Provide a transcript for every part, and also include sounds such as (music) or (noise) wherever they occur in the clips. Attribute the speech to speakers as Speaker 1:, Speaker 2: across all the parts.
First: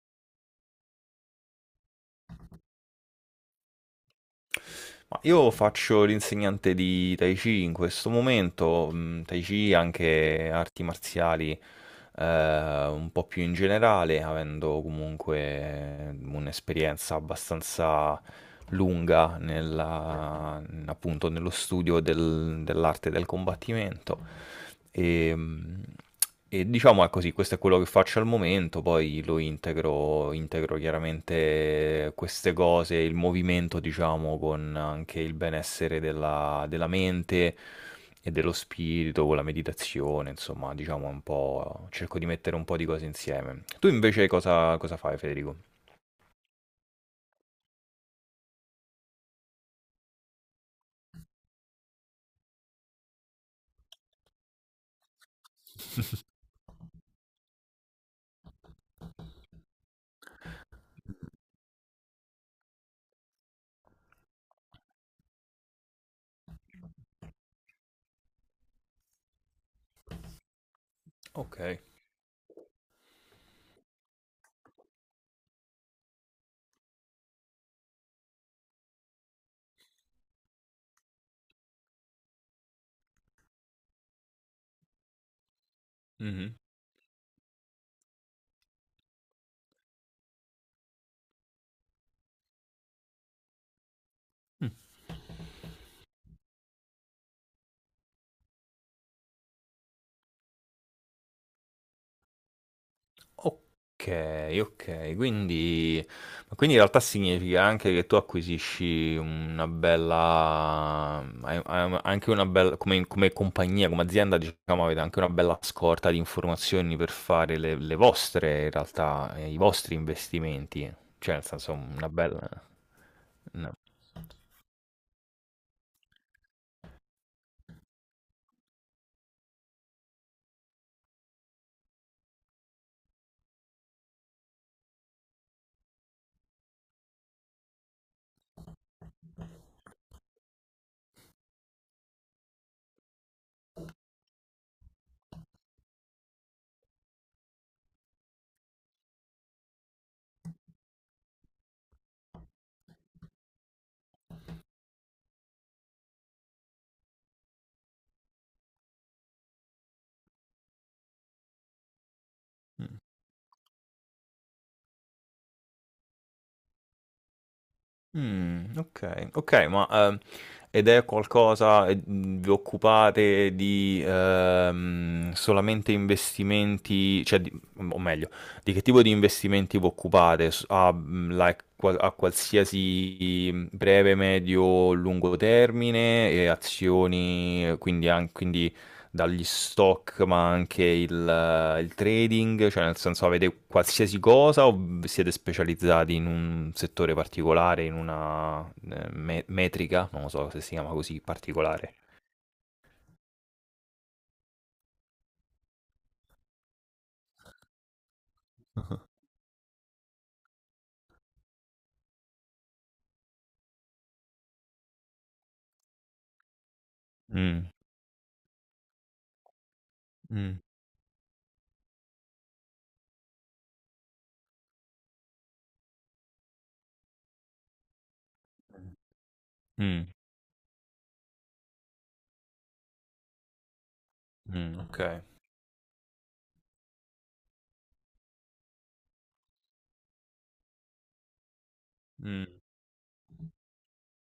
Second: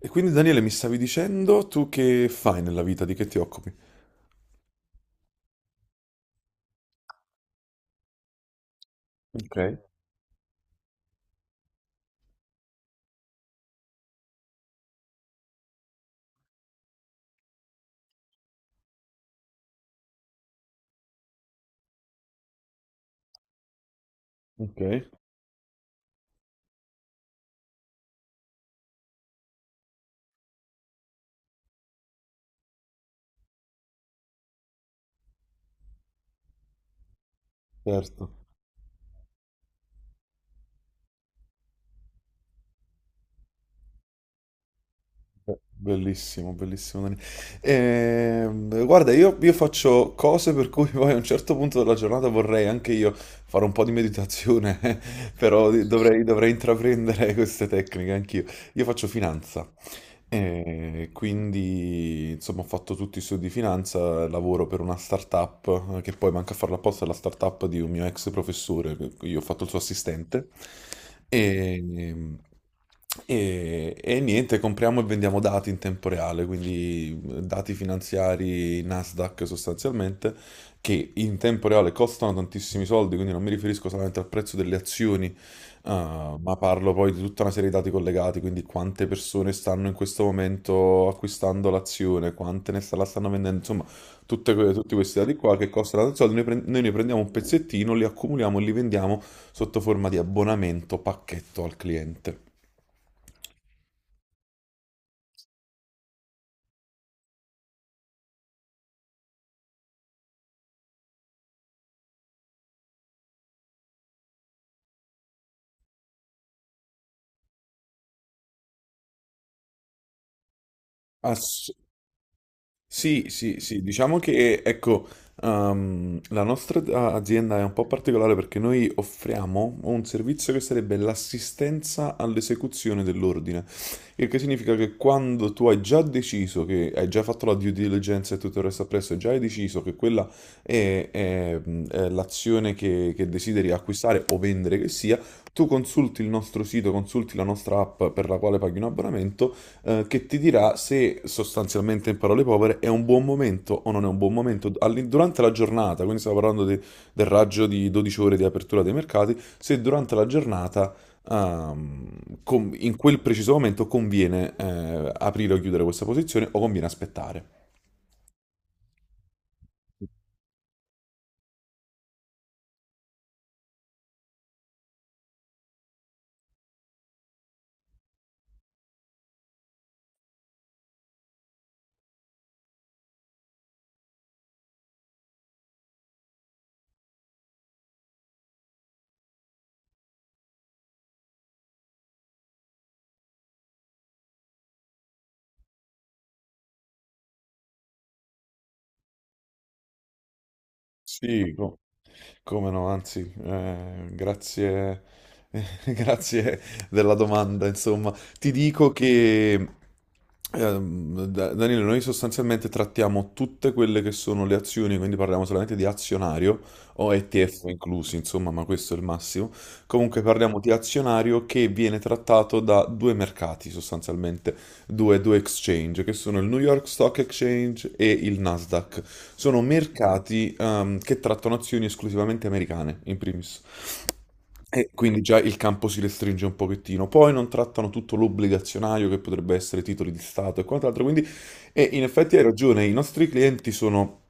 Speaker 1: E quindi Daniele, mi stavi dicendo tu che fai nella vita, di che ti occupi?
Speaker 2: Ma io faccio l'insegnante di Tai Chi in questo momento. Mh, Tai
Speaker 1: Ok,
Speaker 2: Chi anche arti marziali un po' più in generale, avendo comunque un'esperienza abbastanza lunga appunto nello studio dell'arte del combattimento.
Speaker 1: ok,
Speaker 2: E, mh, e diciamo è così, questo è quello che faccio al momento, poi lo integro, integro chiaramente queste cose, il movimento, diciamo, con anche il benessere della, della mente
Speaker 1: certo.
Speaker 2: e dello spirito, con la meditazione, insomma, diciamo un po', cerco di mettere un po' di cose insieme. Tu invece cosa, cosa fai, Federico?
Speaker 1: Beh, bellissimo, bellissimo Daniele. Guarda, io faccio cose per cui poi a un certo punto della giornata vorrei anche io fare un po' di meditazione. (laughs) Però dovrei intraprendere queste tecniche anch'io. Io faccio finanza. E quindi, insomma, ho fatto tutti i studi di finanza, lavoro per una startup, che poi manca a farla apposta, è la startup di un mio ex professore, che io ho fatto il suo assistente.
Speaker 2: Ok.
Speaker 1: E, e niente, compriamo e vendiamo dati in tempo reale, quindi dati finanziari Nasdaq sostanzialmente, che in tempo reale costano tantissimi soldi, quindi non mi riferisco solamente al prezzo delle azioni. Ah,
Speaker 2: Mhm.
Speaker 1: ma parlo poi di tutta una serie di dati collegati, quindi quante persone stanno in questo momento acquistando l'azione, quante la stanno vendendo, insomma,
Speaker 2: Mm.
Speaker 1: tutti questi dati qua che costano tanti soldi, noi ne prendiamo un pezzettino, li accumuliamo e li vendiamo sotto forma di abbonamento pacchetto al cliente.
Speaker 2: Ok, ok, quindi, ma quindi in realtà significa anche che tu acquisisci una bella, hai anche una bella, come, come compagnia, come azienda, diciamo, avete anche una bella scorta di informazioni per fare le vostre, in realtà, i vostri investimenti, cioè nel
Speaker 1: Ass-
Speaker 2: senso una bella...
Speaker 1: Sì, sì,
Speaker 2: no.
Speaker 1: sì, diciamo che ecco, la nostra azienda è un po' particolare perché noi offriamo un servizio che sarebbe l'assistenza all'esecuzione dell'ordine, il che significa che quando tu hai già deciso che hai già fatto la due diligence e tutto il resto appresso, e già hai deciso che quella è l'azione che desideri acquistare o vendere che sia, tu consulti il nostro sito, consulti la nostra app per la quale paghi un abbonamento che ti dirà se sostanzialmente in parole povere è un buon momento o non è un buon momento durante la giornata, quindi stiamo parlando del raggio di 12 ore di apertura dei mercati, se durante la giornata ehm, in quel preciso momento conviene aprire o chiudere questa posizione o conviene aspettare.
Speaker 2: Okay, okay, ma, ed è qualcosa vi occupate di, solamente investimenti cioè di o meglio, di che tipo di investimenti vi occupate? Like qua a qualsiasi, breve, medio, lungo termine e azioni, quindi dagli stock, ma anche il trading, cioè nel senso avete qualsiasi cosa o siete specializzati in un settore particolare, in una metrica, non lo so se si chiama così,
Speaker 1: Sì,
Speaker 2: particolare.
Speaker 1: come no, anzi, grazie, (laughs) grazie della domanda. Insomma, ti dico
Speaker 2: (laughs)
Speaker 1: che Danilo, noi sostanzialmente trattiamo tutte quelle che sono le azioni, quindi parliamo solamente di azionario o ETF
Speaker 2: Mm,
Speaker 1: inclusi, insomma, ma questo è il massimo. Comunque parliamo
Speaker 2: mm,
Speaker 1: di azionario che viene trattato da due mercati sostanzialmente due exchange, che sono il New York Stock Exchange e il Nasdaq. Sono
Speaker 2: mm,
Speaker 1: mercati che trattano azioni esclusivamente americane, in primis.
Speaker 2: mm,
Speaker 1: E
Speaker 2: ok,
Speaker 1: quindi già il campo si restringe un pochettino. Poi non trattano tutto l'obbligazionario che potrebbe essere titoli di Stato e quant'altro. Quindi, e in effetti hai
Speaker 2: mm,
Speaker 1: ragione, i nostri clienti sono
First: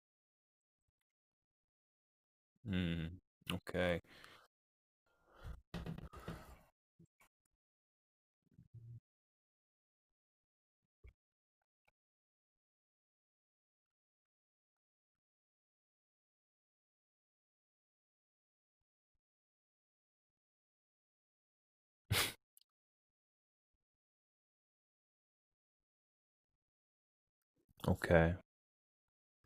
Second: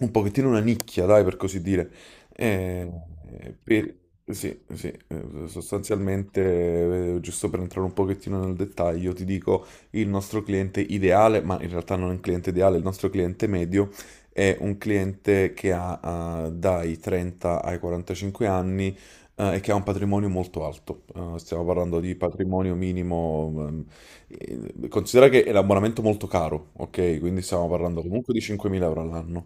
Speaker 1: un pochettino una nicchia, dai, per così dire. Eh,
Speaker 2: mm,
Speaker 1: per-
Speaker 2: ok,
Speaker 1: sì, sì, sostanzialmente, giusto per entrare un pochettino nel dettaglio, ti dico il nostro cliente ideale, ma in realtà non è un cliente ideale, il nostro cliente medio è un cliente che ha, dai 30 ai 45 anni e che ha un patrimonio molto alto. Stiamo parlando di
Speaker 2: (laughs)
Speaker 1: patrimonio minimo, considera che è un abbonamento molto caro, ok? Quindi stiamo parlando comunque
Speaker 2: ok,
Speaker 1: di 5.000 euro all'anno.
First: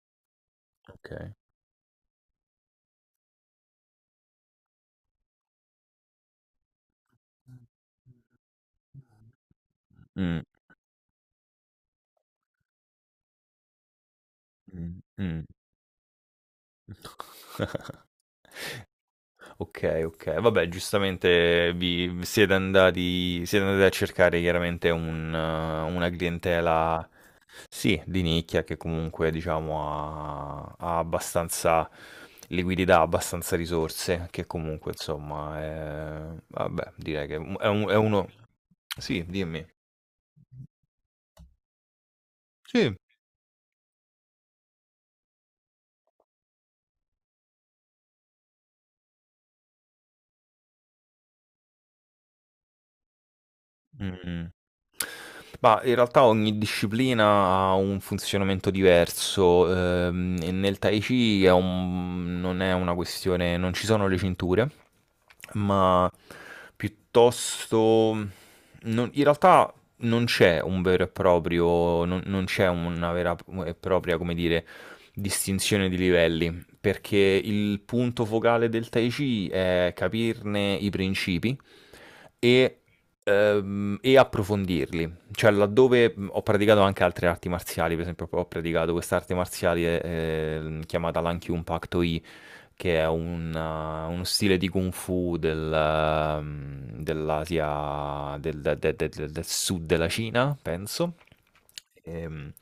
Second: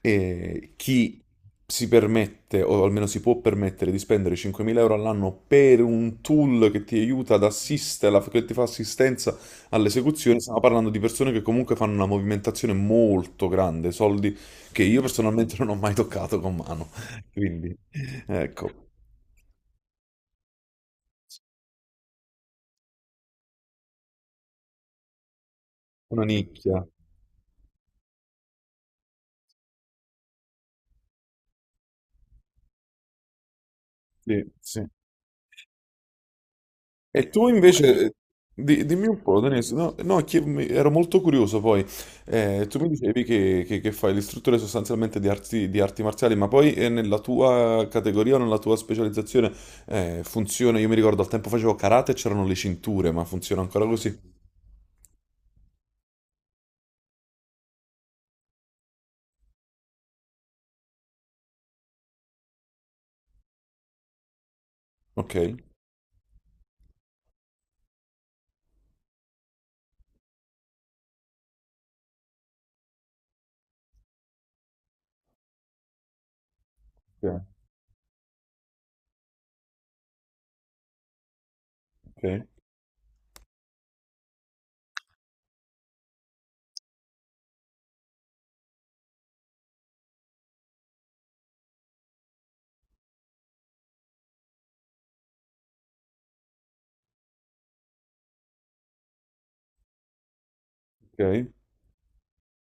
Speaker 1: E chi
Speaker 2: ok.
Speaker 1: si permette, o almeno si può permettere, di spendere 5.000 euro all'anno per un tool che ti aiuta ad assistere, che ti fa assistenza all'esecuzione,
Speaker 2: Mm,
Speaker 1: stiamo parlando di persone che comunque fanno una movimentazione molto grande, soldi che io
Speaker 2: mm, mm.
Speaker 1: personalmente non ho mai toccato con mano. (laughs) Quindi,
Speaker 2: (laughs)
Speaker 1: ecco.
Speaker 2: Ok, ok. Vabbè, giustamente siete andati a cercare chiaramente un, una
Speaker 1: Una nicchia,
Speaker 2: clientela, sì, di nicchia che comunque diciamo ha, ha abbastanza liquidità, abbastanza risorse,
Speaker 1: sì.
Speaker 2: che
Speaker 1: Sì.
Speaker 2: comunque insomma è, vabbè, direi
Speaker 1: E
Speaker 2: che
Speaker 1: tu
Speaker 2: è, è
Speaker 1: invece,
Speaker 2: uno...
Speaker 1: dimmi un
Speaker 2: Sì,
Speaker 1: po',
Speaker 2: dimmi.
Speaker 1: Denise, no, no, ero molto curioso poi. Tu mi
Speaker 2: Sì.
Speaker 1: dicevi che, che fai l'istruttore sostanzialmente di arti marziali, ma poi nella tua categoria, nella tua specializzazione, funziona, io mi ricordo al tempo facevo karate e c'erano le cinture, ma funziona ancora così?
Speaker 2: Mh-mh. Ma in realtà ogni disciplina ha un funzionamento diverso, e nel Tai Chi è un non è una questione non ci sono le cinture
Speaker 1: Ok,
Speaker 2: ma piuttosto... in realtà non c'è un vero e proprio, non, non c'è una vera e propria, come dire, distinzione di livelli, perché il punto focale del Tai Chi è capirne i principi
Speaker 1: ok,
Speaker 2: e, e approfondirli. Cioè, laddove ho praticato anche altre arti marziali, per esempio, ho praticato quest'arte marziale chiamata l'Ankyun Pak Do che è un, uno stile di Kung Fu del, dell'Asia, del, del sud della Cina, penso.
Speaker 1: ok,
Speaker 2: Ehm,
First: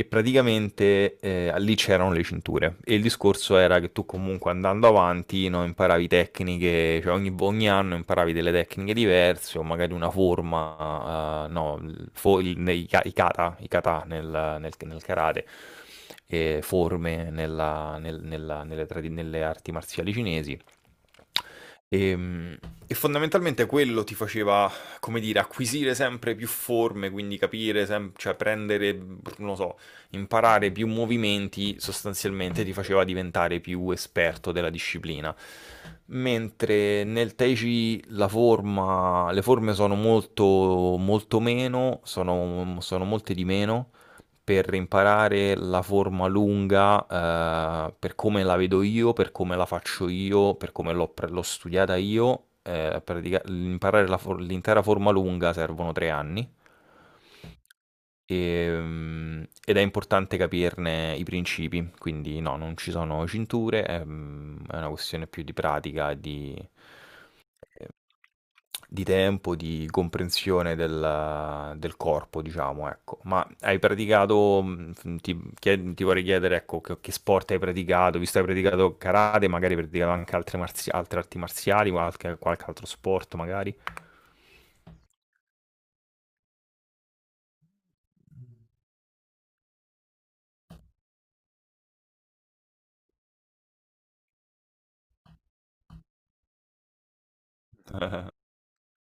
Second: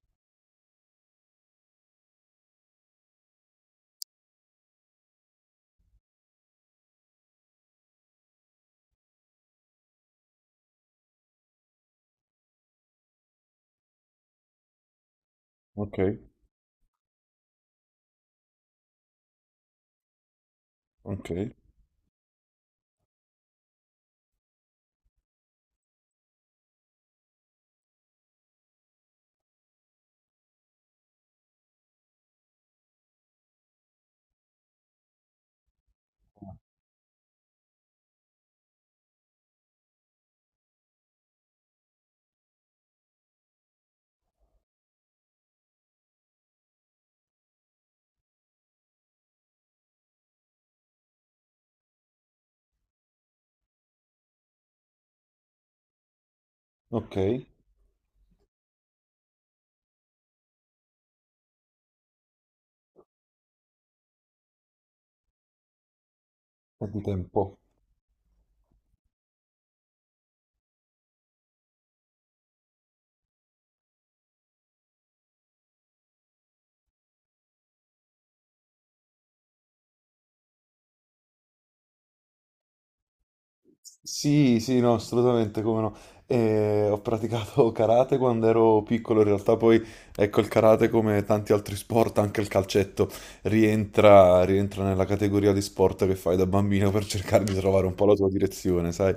Speaker 2: Praticamente lì c'erano le cinture. E il discorso era che tu comunque andando avanti no, imparavi tecniche, cioè ogni, ogni anno imparavi delle tecniche diverse o magari una forma, no, nei, i kata nel karate
Speaker 1: ok,
Speaker 2: forme nelle, nelle arti marziali cinesi.
Speaker 1: ok,
Speaker 2: Ehm, E fondamentalmente quello ti faceva, come dire, acquisire sempre più forme, quindi capire, cioè prendere, non lo so, imparare più movimenti, sostanzialmente ti faceva diventare più esperto della disciplina. Mentre nel Tai Chi la forma, le forme sono molto, molto meno, sono, sono molte di meno per imparare la forma lunga, per come la vedo io, per come la faccio io, per come l'ho studiata io, imparare la l'intera forma lunga servono 3 anni.
Speaker 1: ok,
Speaker 2: Ed è importante capirne i principi, quindi no, non ci sono cinture, è, mm, è una questione più di pratica e
Speaker 1: quanto tempo?
Speaker 2: ehm, di tempo, di comprensione del del corpo, diciamo, ecco. Ma hai praticato, mhmm, f ti chie ti vorrei chiedere, ecco, che sport hai praticato, visto che hai praticato karate, magari hai praticato anche altre marzia altre arti marziali, qualche qualche altro sport magari?
Speaker 1: Sì, sì, no, assolutamente, come no. Ho praticato (laughs) karate quando ero piccolo, in realtà poi, ecco, il karate come tanti altri sport, anche il calcetto, rientra nella categoria di sport che fai da bambino per cercare di trovare un po' la tua
Speaker 2: (laughs)
Speaker 1: direzione, sai?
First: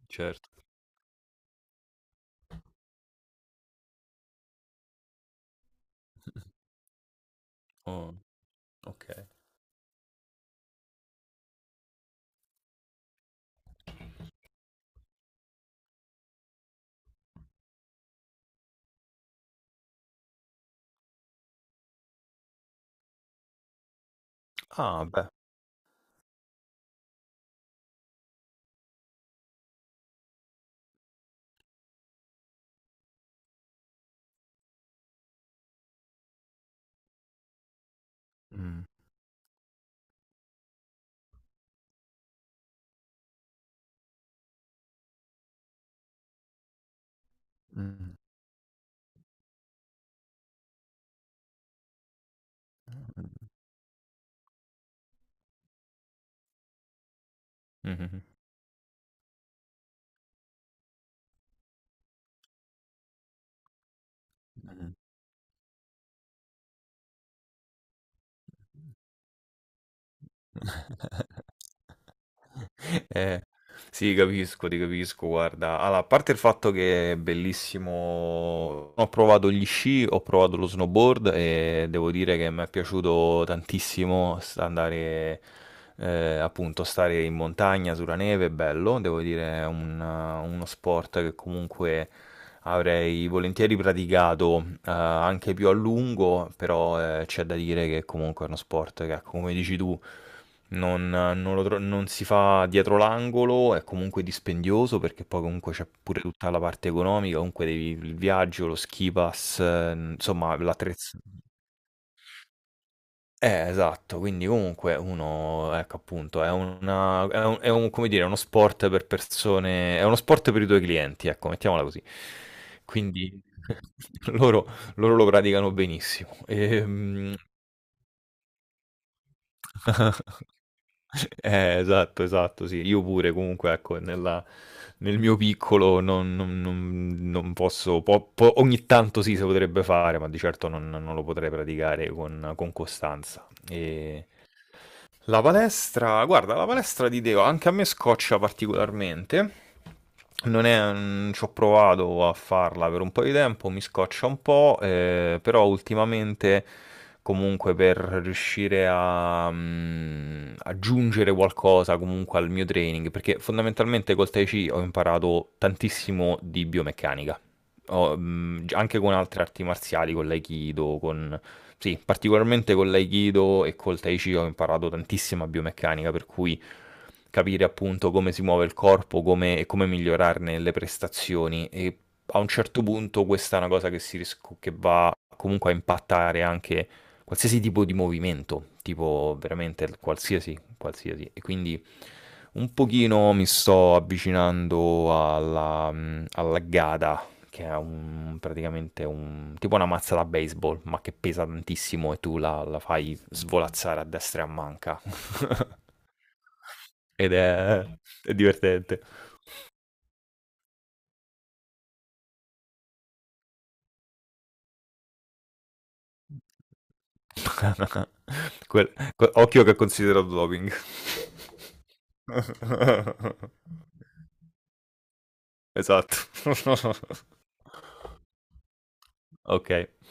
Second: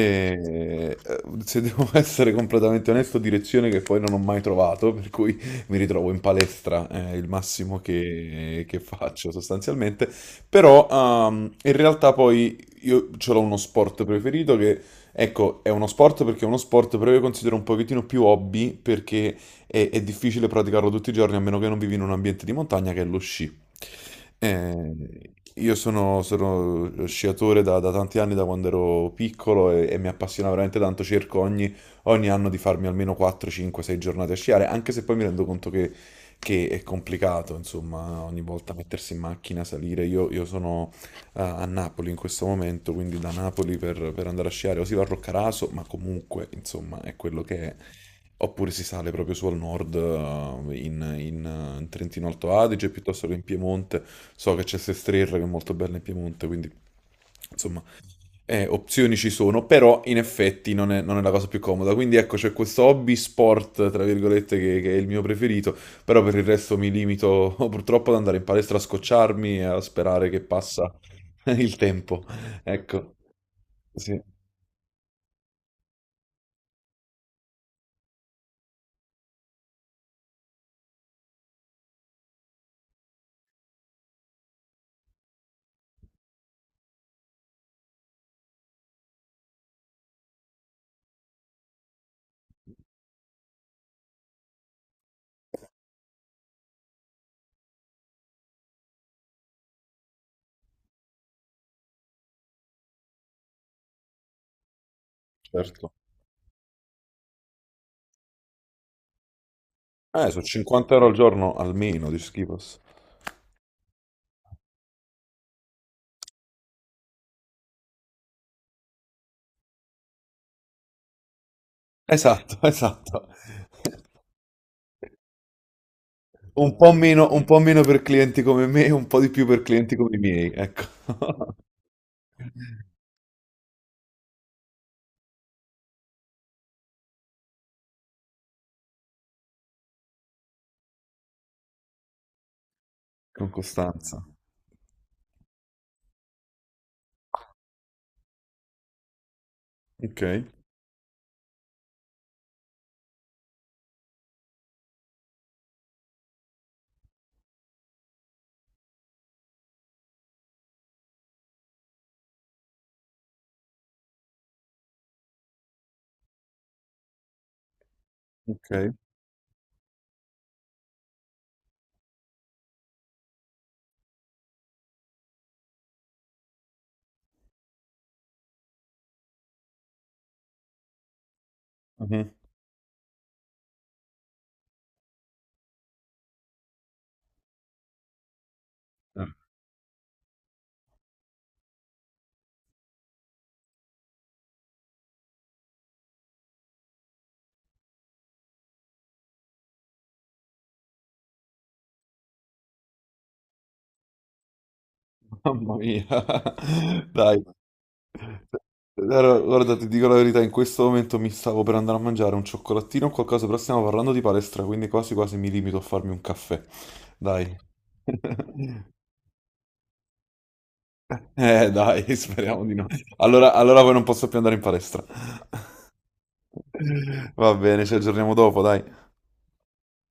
Speaker 2: Eh-eh, certo.
Speaker 1: eh, Se devo (laughs) essere completamente onesto, direzione che poi non ho mai trovato, per cui mi ritrovo in palestra, è il massimo
Speaker 2: Oh,
Speaker 1: che
Speaker 2: okay.
Speaker 1: faccio sostanzialmente. Però in realtà poi io ce l'ho uno sport preferito che, ecco, è uno sport perché è uno sport, però io considero un pochettino più hobby perché è difficile praticarlo tutti i giorni a meno che non vivi in un ambiente di montagna che è lo sci.
Speaker 2: Ah, beh.
Speaker 1: Eh, io sono sciatore da tanti anni, da quando ero piccolo e mi appassiona veramente tanto. Cerco ogni anno di farmi almeno 4, 5, 6 giornate a sciare, anche se poi mi rendo conto che è complicato, insomma, ogni volta
Speaker 2: Mh.
Speaker 1: mettersi in macchina, salire. Io sono a Napoli in questo momento, quindi da Napoli per andare a sciare o si va a Roccaraso, ma comunque, insomma, è quello che è.
Speaker 2: Mh, mh.
Speaker 1: Oppure si sale proprio su al nord, in Trentino Alto Adige, piuttosto che in Piemonte. So che c'è Sestriere che è molto bella in Piemonte, quindi insomma,
Speaker 2: Mh-mh-mh.
Speaker 1: opzioni ci sono, però in effetti non è la cosa più comoda. Quindi ecco, c'è questo hobby sport, tra virgolette, che è il mio preferito, però per il resto mi limito (laughs) purtroppo ad andare in palestra a scocciarmi e a sperare che passa (laughs)
Speaker 2: (laughs)
Speaker 1: il tempo.
Speaker 2: (laughs)
Speaker 1: Ecco,
Speaker 2: Eh, sì,
Speaker 1: sì,
Speaker 2: capisco, ti capisco, guarda. Allora, a parte il fatto che è bellissimo, ho provato gli sci, ho provato lo snowboard e devo dire che mi è piaciuto tantissimo andare, appunto, stare in montagna sulla neve, è bello, devo dire è uno sport che comunque avrei volentieri praticato, anche più a lungo, però, c'è da dire che comunque è uno sport che, come dici tu, non, non lo tro non si fa dietro l'angolo, è comunque dispendioso perché poi comunque c'è
Speaker 1: certo.
Speaker 2: pure tutta la parte economica, comunque devi il viaggio, lo ski pass,
Speaker 1: Sono
Speaker 2: insomma
Speaker 1: 50 euro al
Speaker 2: l'attrezz
Speaker 1: giorno almeno di schifos.
Speaker 2: esatto, quindi comunque uno, ecco appunto, è una è un come dire, è uno sport per persone è uno sport per i tuoi clienti, ecco, mettiamola così.
Speaker 1: Esatto, (laughs) esatto.
Speaker 2: Quindi (laughs) loro loro lo praticano benissimo.
Speaker 1: Un po' meno per clienti come me, un po' di più per clienti come i
Speaker 2: (laughs)
Speaker 1: miei, ecco. (laughs)
Speaker 2: Eh, esatto, esatto, sì. Io pure comunque, ecco, nel mio piccolo non posso po po ogni tanto sì, si potrebbe fare, ma di certo non lo potrei praticare con costanza.
Speaker 1: Con costanza.
Speaker 2: La palestra, guarda, la palestra di Deo anche a me scoccia particolarmente.
Speaker 1: Ok,
Speaker 2: Non è, ci ho provato a farla per un po' di tempo, mi scoccia un po', però ultimamente comunque per riuscire a mm, aggiungere qualcosa comunque al mio training, perché fondamentalmente col Tai Chi ho imparato tantissimo di biomeccanica, ho, mm,
Speaker 1: ok.
Speaker 2: anche con altre arti marziali, con l'Aikido, con sì, particolarmente con l'Aikido e col Tai Chi ho imparato tantissima biomeccanica, per cui capire appunto come si muove il corpo, come, e come migliorarne le prestazioni. E
Speaker 1: Mhm.
Speaker 2: a un certo punto questa è una cosa che, che va comunque a impattare anche qualsiasi tipo di movimento,
Speaker 1: Eh,
Speaker 2: tipo veramente qualsiasi, qualsiasi. E quindi un pochino mi sto avvicinando alla, alla Gada, che è un, praticamente un, tipo una mazza da baseball, ma che pesa tantissimo e tu la, la fai svolazzare a destra e a manca. (laughs)
Speaker 1: mamma mia. (laughs)
Speaker 2: Ed
Speaker 1: Dai.
Speaker 2: è divertente.
Speaker 1: Allora, guarda, ti dico la verità, in questo momento mi stavo per andare a mangiare un cioccolatino o qualcosa, però stiamo parlando di palestra, quindi quasi quasi mi limito a farmi un caffè. Dai.
Speaker 2: (laughs)
Speaker 1: (laughs)
Speaker 2: Occhio che è considerato doping.
Speaker 1: Dai, speriamo di no.
Speaker 2: (laughs)
Speaker 1: Allora, poi non posso più andare in palestra.
Speaker 2: Esatto.
Speaker 1: (laughs) Va bene, ci aggiorniamo dopo, dai.
Speaker 2: (laughs) Ok.